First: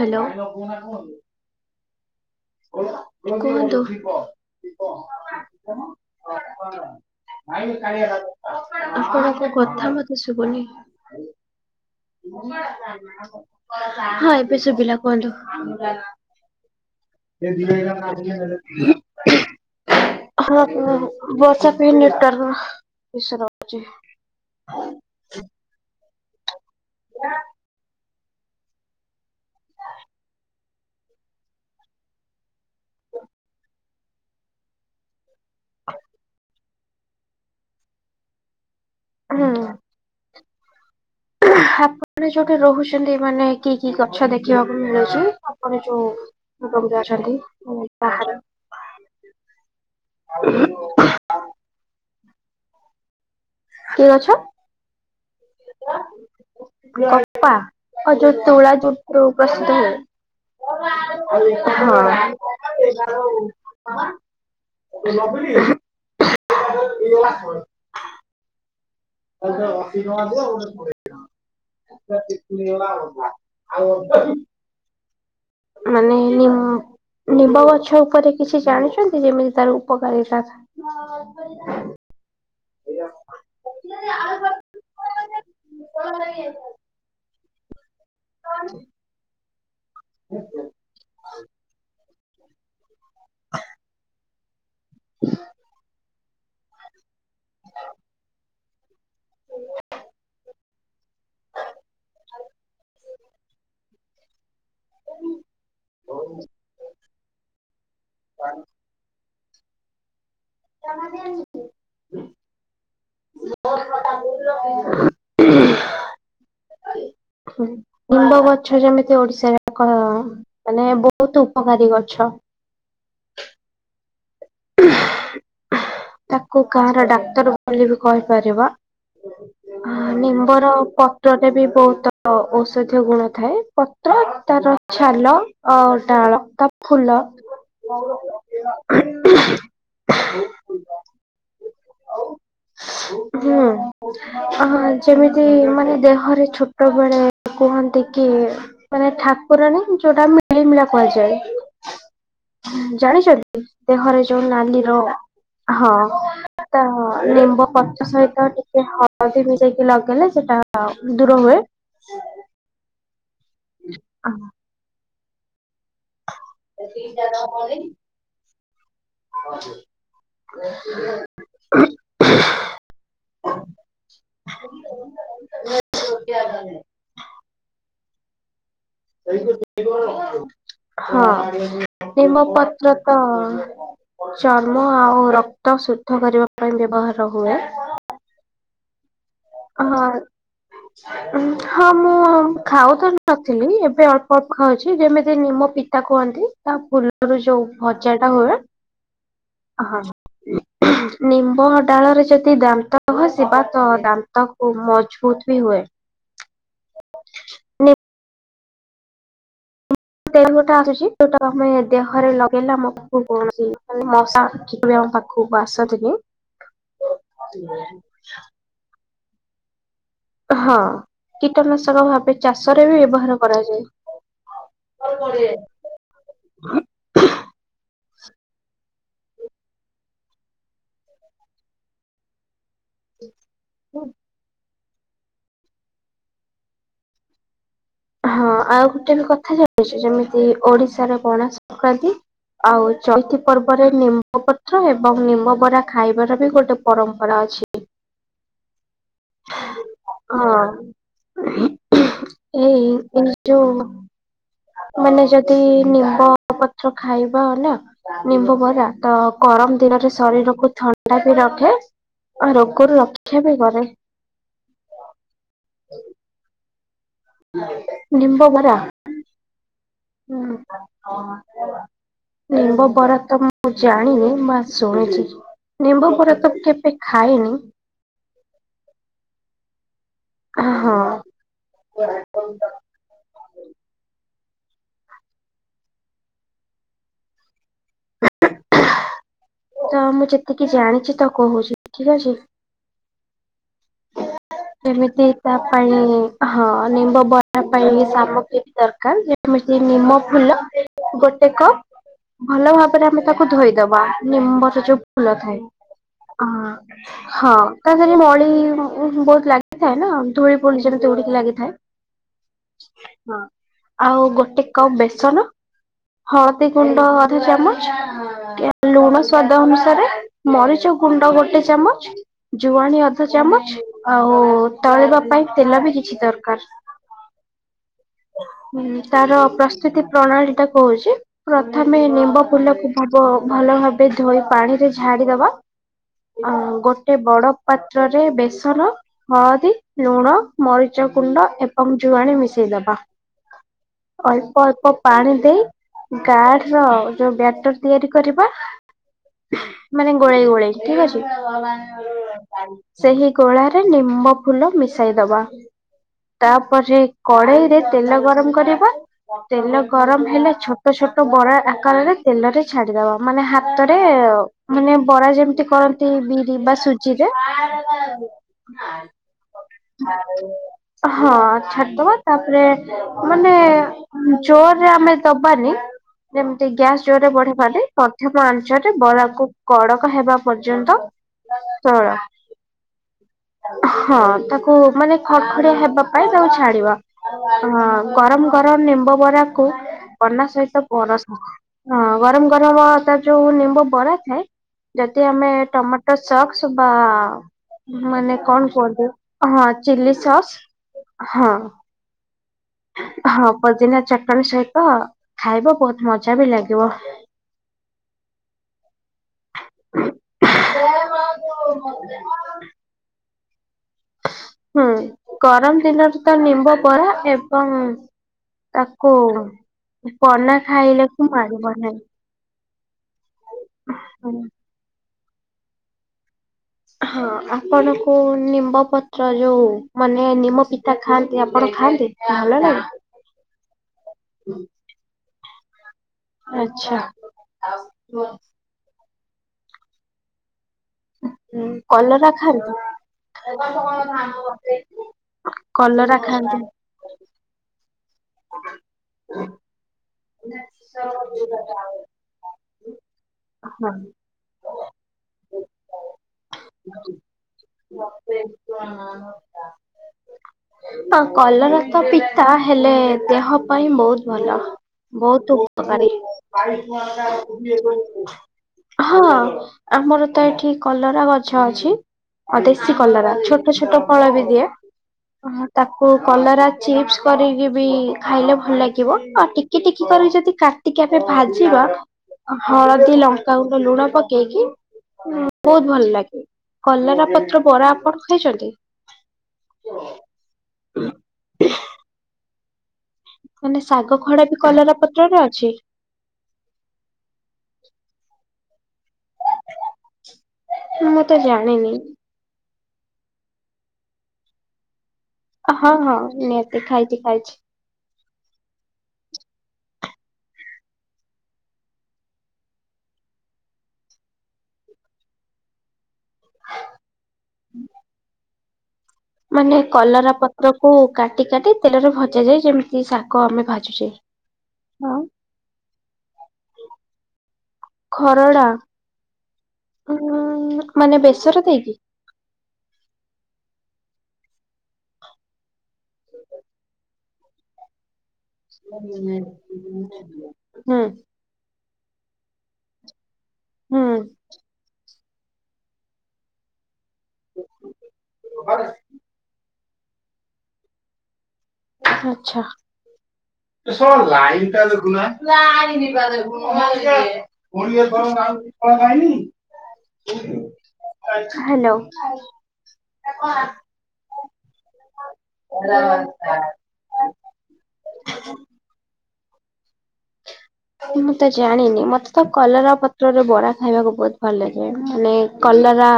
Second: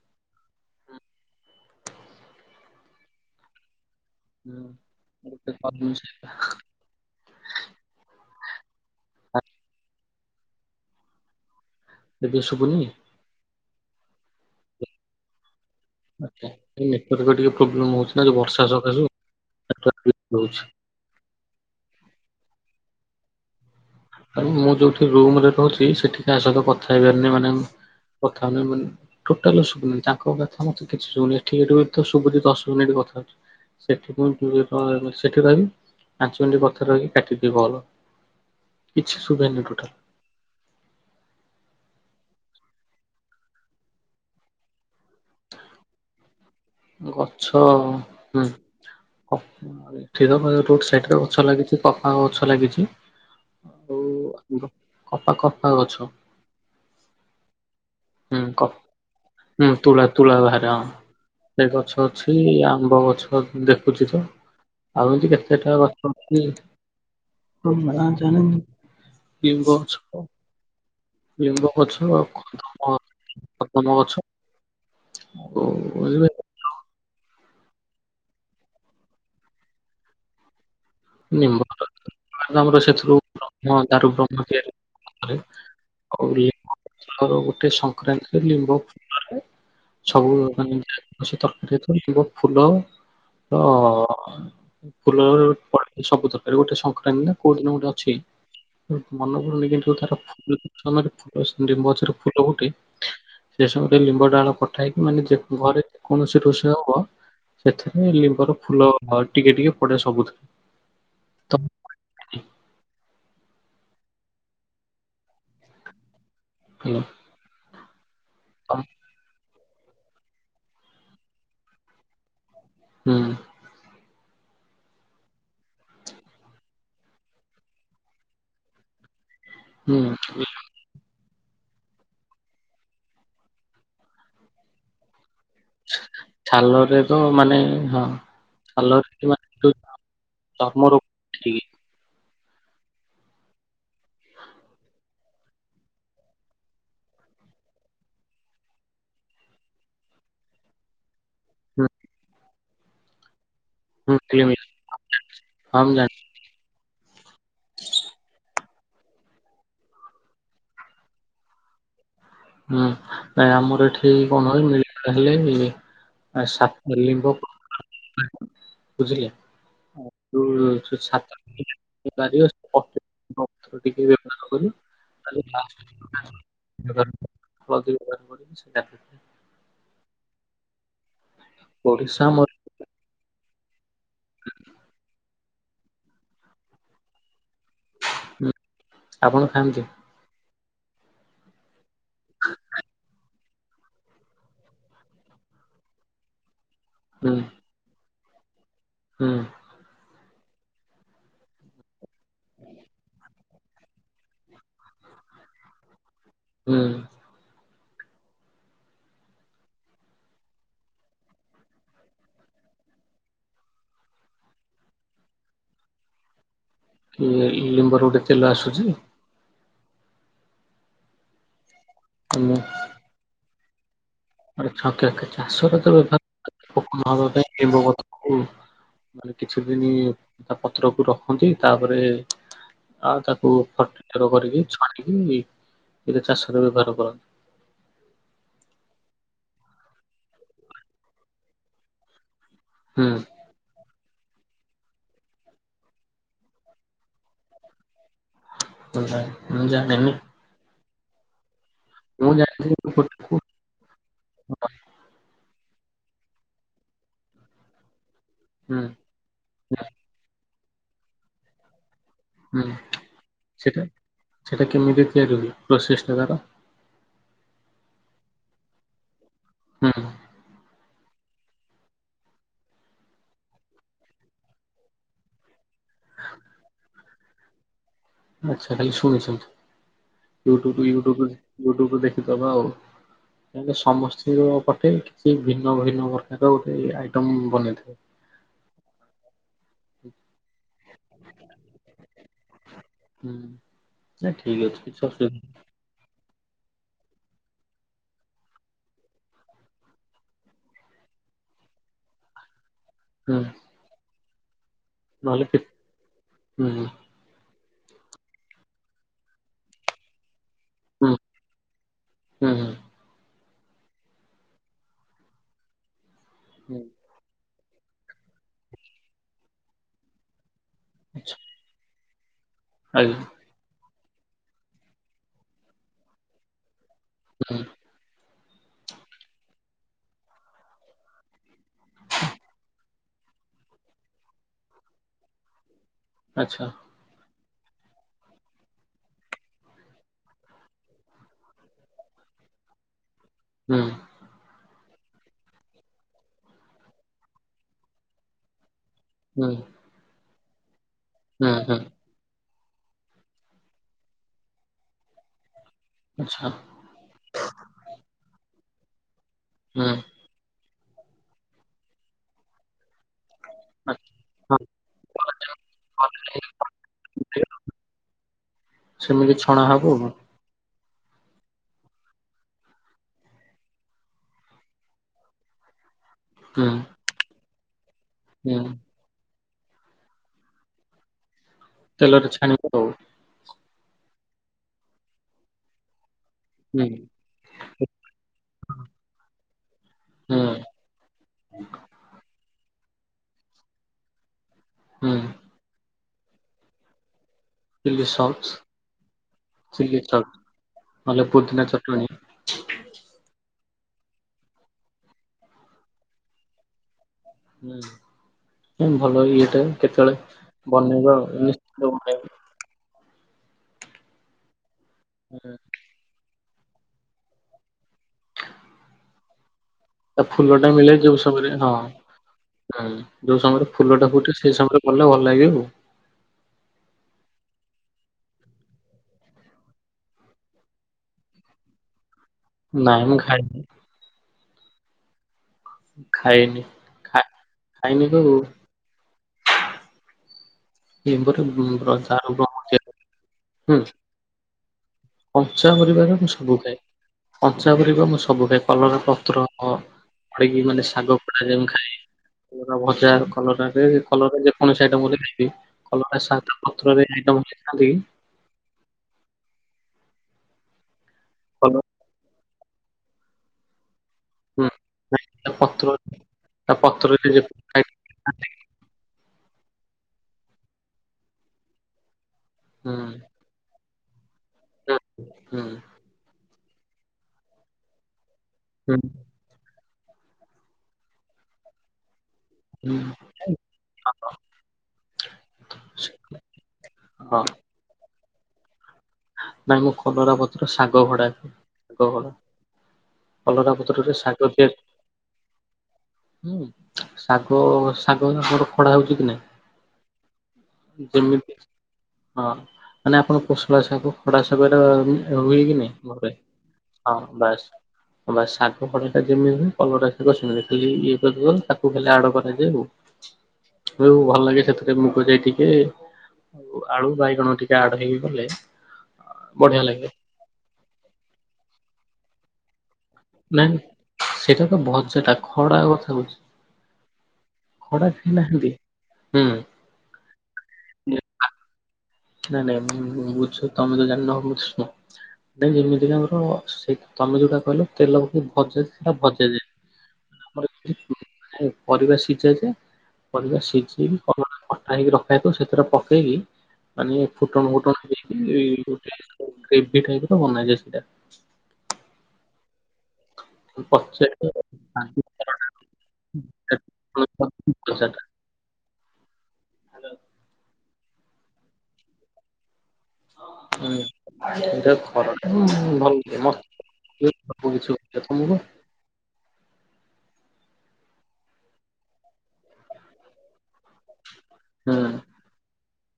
Hello. କୁହନ୍ତୁ। [unintelligible] ଆପଣଙ୍କ fast କଥା ମତେ ଶୁଭୁନି। ଏବେ ଶୁଭୁନି ହଁ ଏବେ ଶୁଭିଲା। କୁହନ୍ତୁ। ଆଚ୍ଛା ଏଇ ନେଟୱାର୍କ ଟିକେ ପ୍ରୋବ୍ଲେମ ହଉଛି ନା ଯୋଉ ବର୍ଷା ସକାଶୁ [inaudible] ବର୍ଷା ପାଇଁ ନେଟ୍ ୱାର୍କ ଇସୁ ର ଆଉ ମୁଁ ଯୋଉଠି ରୁମରେ ରହୁଛି ସେଠି କା ସହିତ କଥା ହେଇପାରିନି ମାନେ କଥା ହଉନି ବୋଲି ଟୋଟାଲୁ ତାଙ୍କ କଥା ମତେ କିଛି ଶୁଭୁନି ଏଠୀ ଗୋଟେ ବି ଶୁୁଭୁଛି ଦଶ ମିନିଟ କଥାହୋଇଚି। ସେଠି [inaudible] ସେଠି ରହିି ପାଞ୍ଚ ମିନିଟ ବଥାରେ ରହିକି କାଟିଦେବୀ କଲ। କିଛି ହୁଁ ସୁଭେନି ଟୋଟାଲ୍। ଆପଣ ଯୋଉଠି ରହୁଛନ୍ତି ମାନେ କି କି ଗଛ ଦେଖିବାକୁ ମିଳୁଛି ଆପଣ ଯୋଉ ରୁମରେ ଅଛନ୍ତି ଗଛ ବାହାରେ ହୁଁ [inaudible] ଏଠୀରୋଡ୍ ସାଇଟରେ ଗଛ ଲାଗିଚି। କପା ଗଛ ଲାଗିଛି ଆଉ କି ଗଛ? ଗ କପା କପା ଗଛ। କପା ଓ ଯୋଉ ହୁଁ କ ତୁଳା ଯୋଉଠୁ ପ୍ରସ୍ତୁତ ହୁଁ ତୁଳା ତୁଳା ଭାରେ ହଁ। ହୁଏ। ସେ ଗଛ ହଁ। ଅଛି ଆମ୍ବ ଗଛ ଦେଖୁଛି ତ। ଆଉ ଏମିତି କେତେଟା ଗଛ ଅଛି ସବୁ ନାଁ ଜାଣିନି। ଲିମ୍ବ ଗଛ ଲିମ୍ବ [inaudible] ଗଛ କଦମ [inaudible] ହଉ। ମାନେ ନି ନିମ୍ବ ଗଛ ଉପରେ କିଛି ଜାଣିଛନ୍ତି ଯେମିତି ତାର ଉପକାରିତା। [unintelligible] [inaudible] ତାର ଗୋଟେ ସ [unintelligible] ଫୁଲ ର ଫୁଲ ରୁ ସେ ସବୁ ଦରକାର ଗୋଟେ ସଂକ୍ରାନ୍ତି ନା କୋଉଁ ଦିନ ଗୋଟେ ଅଛି। [unintelligible] ସେ ସବୁ ରେ ଲିମ୍ବ ଡାଳ ପ [unintelligible] ଟିକେ ଟିକେ ପଡ଼େ ସବୁଥିରେ। [inaudible] [unintelligible] [inaudible] ହ୍ୟାଲୋ। ହୁଁ ନିମ୍ବ ଗଛ ଯେମିତି ଓଡି଼ଶାରେ ତାଙ୍କ ମାନେ ବହୁତ ଉପକାରୀ ଗଛ। ହୁଁ। ତାକୁ ଗାଆଁ ର ଡାକ୍ତର ବୋଲି ବି କହିପାରିବା। ହୁଁ ନିମ୍ବର ପ ପତ୍ରରେ ବି ବହୁତ ଔଷଧୀୟ ଗୁଣ ଥାଏ ପତ୍ର ତାର ଛାଲ ଅ ଡାଳ ତା ଛାଲରେ ତ ଫୁଲ। ମାନେ ହଁ [unintelligible] ହୁଁ। ଅ ଯେମିତି ମାନେ ଦେହରେ ଛୋଟ ବେଳେ କୁହନ୍ତି କି ମାନେ ଠାକୁରଣୀ ଯୋଉଟା ମିଳିମିଳା କୁହାଯାଏ। ହଁ। ଜାଣିଛନ୍ତି ଦେହରେ ଯୋଉ କିଳିମିଳି ନାଲିର ହଁ। ମୁଁ ଜାଣିଛି ଲିମ୍ବ ପତ୍ର ସହିତ ଟିକେ ହଳଦୀ ମିଶେଇକି ଲଗେଇଲେ ସେଟା ଦୂର ହୁଏ। ହୁଁ ନାଇଁ ଆମର ଏଠି କଣ କି ମିଳିମିଳା ହେଲେ [unintelligible] ବୁଝିଲେ? ଯୋଉ [inaudible] [unintelligible] [unintelligible] [unintelligible] ହଁ ସୋରିଷ ନିମ୍ବ ଆମର ପତ୍ର ତ ଚର୍ମ ଆଉ ରକ୍ତ ଶୁଦ୍ଧ କରିବା ପାଇଁ ବ୍ୟବହାର ହୁଏ। ହୁଁ ଆପଣ ଖାଆନ୍ତି? ହଁ। ହଁ ମୁଁ ଖାଉ ତ ନଥିଲି ଏବେ ଅଳ୍ପ ଅଳ୍ପ ଖାଉଛି ଯେମିତି ନିମ ପିତା କୁହନ୍ତି ତା ହୁଁ ଫୁଲରୁ ଯୋଉ ଭଜା ଟା ହୁଏ ହୁଁ। ହଁ ନିମ୍ବ ଡାଳରେ ଯଦି ଦାନ୍ତ ଘସିବା ତ ଦା ଦାନ୍ତ ଖୁବ୍ ମଜବୁତ ବି ହୁଏ। ହୁଁ। ନି ତ ଗୋଟେ ଆସୁଛି ଯୋଉଟା ଆମେ ଦେହରେ ଲଗେଇଲା ମୋ ପାଖକୁ କୌଣସି ମଶା ବି ଆମ ପାଖ କୁ ଆସନ୍ତିନି। କି ଲିମ୍ବ ର ଗୋଟେ ତେଲ ଆସୁଛି? ହଁ କୀଟନାଶକ ଭାବେ ଚାଷରେ ବି ବ୍ୟବହାର କରାଯାଏ। ଚାଷ ରେ [unintelligible] ପାଇଁ ନିମ୍ୱ ପତ୍ର କୁ ମାନେ କିଛି ଦିନ ତା ପତ୍ରକୁ ରଖନ୍ତି ତାପରେ ଆଉ ତାକୁ [unintelligible] କରିକି ଛାଣିକି ସେଇଟା ଚାଷରେ ବ୍ୟବହାର କରନ୍ତି। ହଁ ଆଉ ଗୋଟେ ବି କଥା ଜାଣିଛି ଯେମିତି ଓଡ଼ିଶାର ପଣା ସଂକ୍ରାନ୍ତି ଆଉ ହୁଁ ଚଇତି ପର୍ବରେ ନିମ୍ବ ପତ୍ର ଏବଂ ନିମ୍ବ ବରା ଖାଇବାର ବି ଗୋଟେ ପରମ୍ପରା ଅଛି। [inaudible] ଜାଣିନି ହଁ। ମୁଁ ଜାଣିଥିଲି ଏଇ ଏ ପୋଟକୁ ଯୋଉ ହୁଁ ମାନେ ଯଦି ନିମ୍ବ ନିମ୍ବ ପତ୍ର ଖାଇବା ନା ନିମ୍ବ ବରା ହୁଁ ତ ଗରମ ଦିନରେ ଶରୀରକୁ ଥଣ୍ଡା ବି ରଖେ ଆଉ ରୋଗରୁ ରକ୍ଷା ବି କରେ। ସେଇଟା କେମିତି ତିଆରି ହୁଏ ପ୍ରୋସେସ ଟା ତାର? ନିମ୍ୱ ବରା। ହୁଁ। ହୁଁ। ନିମ୍ବ ବରା ତ ମୁଁ ଜାଣିନି ମୁଁ ଶୁଣିଛି। ନିମ୍ବ ବରା ତ କେବେ ଖାଇନି। ଆଛା ଖାଲି ଶୁଣିଛନ୍ତି। ୟୁଟୁବୁ ହଁ। ୟୁଟୁବୁ ୟୁଟ୍ୟୁବୁ ରୁ ଦେଖିଦବା ଆଉ। ତାଲେ ସମସ୍ତଙ୍କ ପଟେ କିଛି ଭିନ୍ନ ଭିନ୍ନ ପ୍ରକାର ଗୋଟେ ଆଇଟମ ବନେଇଥିବ। ତ ମୁଁ ଯେତିକି ଜାଣିଛି ତ କହୁଛି ଠିକ ଅଛି। ହୁଁ। ନା ଠିକ ଅଛି କିଛି କେମିତି ଅସୁବିଧା ନାହିଁ। ତା ପାଇଁ ହଁ ନିମ୍ବ ବନବା ପାଇଁ ସାମଗ୍ରୀ ବି ଦରକାର ଯେମିତି ନିମ ଫୁଲ ଗୋଟେ କପ ଭଲ ଭାବରେ ଆମେ ହୁଁ ତାକୁ ଧୋଇଦବା ନିମ୍ବର ଯୋଉ ଫୁଲ ନହେଲେ ଥାଏ କି ହୁଁ ହଁ ତାରେ ମାଳି ବହୁତ ଲାଗିଥାଏ ନା ଧୂ, ଳି ପୁଣି ଯେମିତି ହୁଁ ଉଠିକି ଲାଗିଥାଏ। ହୁଁ ହୁଁ ହଁ ଆଉ ଗୋଟେ କପ ବେସନ, ହଳଦୀ ହୁଁ ଗୁଣ୍ଡ ଅଧ ଚାମଚ ଲୁଣ ସ୍ୱାଦ ଅନୁସାରେ, ମରିଚ ଗୁଣ୍ଡ ଆଚ୍ଛା ଗୋଟେ ଚାମଚ ଜୁଆଣି ଆଜ୍ଞା ଅଧ ଚାମଚ ଆଉ ତଳିିବା ପାଇଁ ତେଲ ବି କିଛି ଦରକାର। ହୁଁ ଉଁ। ତାର ପ୍ରସ୍ତୁତି ପ୍ରଣାଳୀ ଟା କହୁଛି, ପ୍ରଥମେ ନିମ୍ବ ଫୁଲକୁ ସବ ଭଲ ଭାବେ ଧୋଇ ପାଣି ରେ ଝାଡିଦବା ଆଚ୍ଛା ଗୋଟେ ବଡ ପାତ୍ରରେ ବେସନ ହଳଦୀ, ଲୁଣ, ମରିଚ କୁଣ୍ଡ ଏବଂ ଜୁଆଣି ମିଶେଇଦବା। ହୁଁ ଉଁ। ଅଳ୍ପ ଅଳ୍ପ ପାଣି ଦେଇ ଗାଡ ର ଯୋଉ ବ୍ୟାଟର ତିଆରି କରିବା। ହୁଁ ମାନେ ଗୋଳେଇ ଗୋଳେଇ ଠିକ ହୁଁ ହୁଁ ଅଛି। ସେହି ଗୋଳାରେ ନିମ୍ବ ଫୁଲ ମିଶାଇଦବା ଆଚ୍ଛା ତାପରେ କଢେଇ ରେ ତେଲ ଗରମ କରିବା, ତେଲ ହୁଁ ଗରମ ହେଲା ଛୋଟ ଛୋଟ ଛୋଟ ବରା ଆକାରରେ ତେଲ ରେ ଛାଡିଦବା, ମାନେ ହାତରେ ଆଚ୍ଛା ହଁ, ମାନେ ବରା ଯେମିତି କରନ୍ତି, ବିରି ବା ସୁଜିରେ [unintelligible] ସେମିତି ଛଣା ହେବ ଆଉ। ହଁ ଛାଡିଦବା ତାପରେ ମାନେ ଜୋରରେ ଆମେ ଦବାନି, ଯେମିତି ହୁଁ ଜଷ୍ଟ ବଢବାରେ ମଧ୍ୟମ ହୁଁ ଆଞ୍ଚରେ ବରାକୁ କଡ଼କ ହେବା ପର୍ଯ୍ୟନ୍ତ ତଳ ତେଲରେ ଛାଣିବ ଆଉ। ହଁ ତାକୁ ମାନେ ଖଡ ଖଡିଆ ହେବା ପାଇଁ ତାକୁ ହୁଁ ଛାଡିବା। ଅ ଗରମ ଗରମ ନିମ୍ବ ବରାକୁ ହୁଁ। ପନା ସହିତ ପରସ। ହଁ ଗରମ ଗରମ ତାର ଯୋଉ ନିମ୍ବ ବରା ଥାଏ। ହୁଁ ଯଦି ଆମେ ଟମାଟୋ ସକ୍ସ ବା ଚିଲି ମାନେ ସକ୍ସ କଣ କୁହନ୍ତୁ ହଁ ଚି ଚିଲି ସକ୍ସ ସସ୍ ନହେଲେ ହଁ ଅ। [unintelligible] ହଁ ପଦିନା ଚଟଣି ସହିତ ଖାଇବ ବହୁତ ମଜା ବି ଲାଗିବ। ହୁଁ ଭଲ ଇଏଟା କେତେବେଳେ ବନେଇବା ଆଉ [unintelligible] ବନେଇବା। ହୁଁ ହୁଁ। ଗରମ ଦିନରେ ତ ନିମ୍ବ ବରା ଏବଂ ତାକୁ ତା ଫୁଲ ପନା ଟା ମିଳେ ଯୋଉ ଖାଇବାକୁ ମା ସମୟରେ ହଁ [unintelligible] ହୁଁ ଯଉ ସମୟରେ ଫୁଲ ଟା ଫୁଟେ ସେଇ ସମୟରେ ଗଲେ ଭଲ ଲାଗିବ ଆଉ। ହଁ ଆପଣଙ୍କୁ ନିମ୍ବ ପତ୍ର ଯୋଉ ମାନେ ନିମ ପିଠ ଖାଆନ୍ତି ଆପଣ ଖାଆନ୍ତି। ଏ ଆମ୍ବେଲଟ ନାଇଁ ମୁଁ ଖାଇନି ଖାଇନି ଆଚ୍ଛା ଖା ଖାଇନି ଗୋ ହୁଁ କଲରା [unintelligible] ଖାଆନ୍ତି? ହୁଁ କଞ୍ଚା ପରିବାର କଲରା ମୁଁ ସବୁ ଖାଆନ୍ତି। ଖାଏ। ପଞ୍ଚା ପରିବା ମୁଁ ସବୁ ଖାଏ କଲର ପତ୍ର ପଡିକି ମାନେ ଶାଗ ପୋଡା ଯେମି ଖାଇ ପୁରା ଭଜା କଲରରେ ହଁ କଲରେ ଯେ କୌଣସି ଆଇଟମ କଲେ ଖାଇଦେବି କଲରା ସ୍ୱାଦ ପତ୍ରରେ ଆଇଟମ ତ କଲ କଲରା ତ ପି ତାହେଲେ ଦେହ ପାଇଁ ବହୁତ ଭଲ ହୁଁ ନାଇଁ ତା ବହୁତ ପତ୍ର ଉପକାରୀ। ତା ପତ୍ରରେ ଯେ ହୁଁ ହଁ ଆମର ତ ଏଠି କଲରା ଗଛ ଅଛି। ଅ ଦେଶୀ ହୁଁ କଲରା ଛୋଟ ଛୋଟ ଫଳ ବି ଦିଏ ହୁଁ ତାକୁ କଉ କଲରା ଚିପ୍ସ କରିକି ବି ଖାଇଲେ ଭଲ ହୁଁ। ଲାଗିବ ଆଉ ଟିକେ ଟିକି ଟିକି କରିବି ଯଦି କାଟିକି ଆମେ ଭାଜିବା ହୁଁ। ହଳଦୀ ଲଙ୍କା ଗୁଣ୍ଡ ଲୁଣ ପକେଇକି ବହୁତ ଭଲ ଲାଗେ। କଲରା ହଁ ପତ୍ର ବରା ଆପଣ ଖାଇଛନ୍ତି। ନାଇଁ ମୁଁ କଲରା ପତ୍ର ଶାଗ ଭଡା ଶାଗ ଭଡା କଲରା ମାନେ ପତ୍ରରେ ଶାଗ ଖଡା ବି ତିଆରି କଲରା ପତ୍ରରେ ଅଛି। ହୁଁ ଶାଗ ଶାଗ ମୋର ଖଡା ହଉଛି କି ନାଇଁ। ମୁଁ ତ ଯେମିତି ଜାଣିନି। ହଁ ମାନେ ଆପଣ ଖଡା ଶାଗ ଖଡା ଶାଗ ଟା ହୁଏ କି ହଁ ନାହିଁ ହଁ ଘରେ ନିହାତି ଖାଇଛି ହଁ ଖାଇଛି। ବାସ୍। ବା ଶାଗ ପଟା ଯେମିତି କଲ ଖାଲି ଇଏଦ ତାକୁ ଖାଲି ଆଡ଼ କରାଯାଏ ଆଉ। ହୁଁ ଭଲ ଲାଗେ ସେଥିରେ ମୁଗ ଯାଇ ଟିକେ ଆଉ ଆଳୁ ବାଇଗଣ ଟିକେ ଆଡ ହେଇକି ଗଲେ। ମାନେ କଲରା ପତ୍ର କୁ କାଟି କାଟି ତେଲରେ ଭଜା ଯାଏ ଯେମିତି ଶାଗ ଆମେ ନାଇ ଭାଜୁଛେ। ସେଇଟା ତ ହଁ ଭଜାଟା ଖଡା କଥା କୋହୁଚି। ଖଡା ଖାଇ ନାହାନ୍ତି ହୁଁ। ଉଁ ମାନେ ବେସର ଦେଇକି। ନାଇଁ ନାଇଁ ଇ ବୁଝ ତମେ ତ ଜମା ନ ବୁଝୁନ। ନାଇଁ ଯେମିତିକା ଆମର ସେ ତମେ ଯୋଉଟା କହିଲ ତେଲ କୁ ଭଜା ସେଇଟା ଭଜା ଯାଏନା। ହୁଁ। ପରିବା ସିଝା ଯେ ପରିବା ହୁଁ। ସିଜେଇକି କଲରା କଟା ହେଇକି ରଖ ସେଥିରେ ପକେଇକି ମାନେ ଫୁଟଣ ଫୁଟଣ ଦେଇକି ଗୋଟେ ଟାଇପ ତ ବନା ଯାଏ ସେଇଟା। ଆଚ୍ଛା ହେ ସଲା ଲାଇନ ଟା ଦେଖୁନା। ଏଇଟା [unintelligible] ହ୍ୟାଲୋ। ହୁଁ ଏଟ ଖରା ଭଲ ଲାଗ ତମକୁ ମୁଁ ତ ଜାଣିନି ମତେ ତ କଲରା ପତ୍ରରେ ବରା ଖାଇବାକୁ ବହୁତ ଭଲ ଲାଗେ ମାନେ କଲରା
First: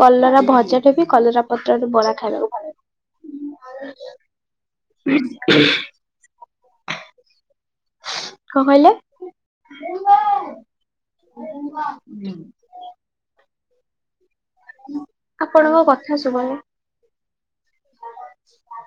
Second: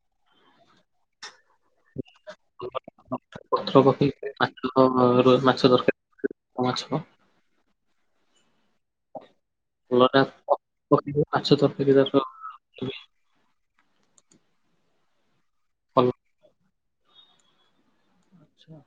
କଲରା ଭଜାଟେ ବି କଲରା ପତ୍ରରେ ବରା ଖାଇବାକୁ ଭଲ। ପ ପ ମାଛ ର ମାଛ ତରକାରୀ କହିଲେ ମାଛ ଟ ମାଛ ତରକାରି ର ଆପଣଙ୍କ ଭଲ। କଥା ଶୁଭୁନି। ଆଚ୍ଛା।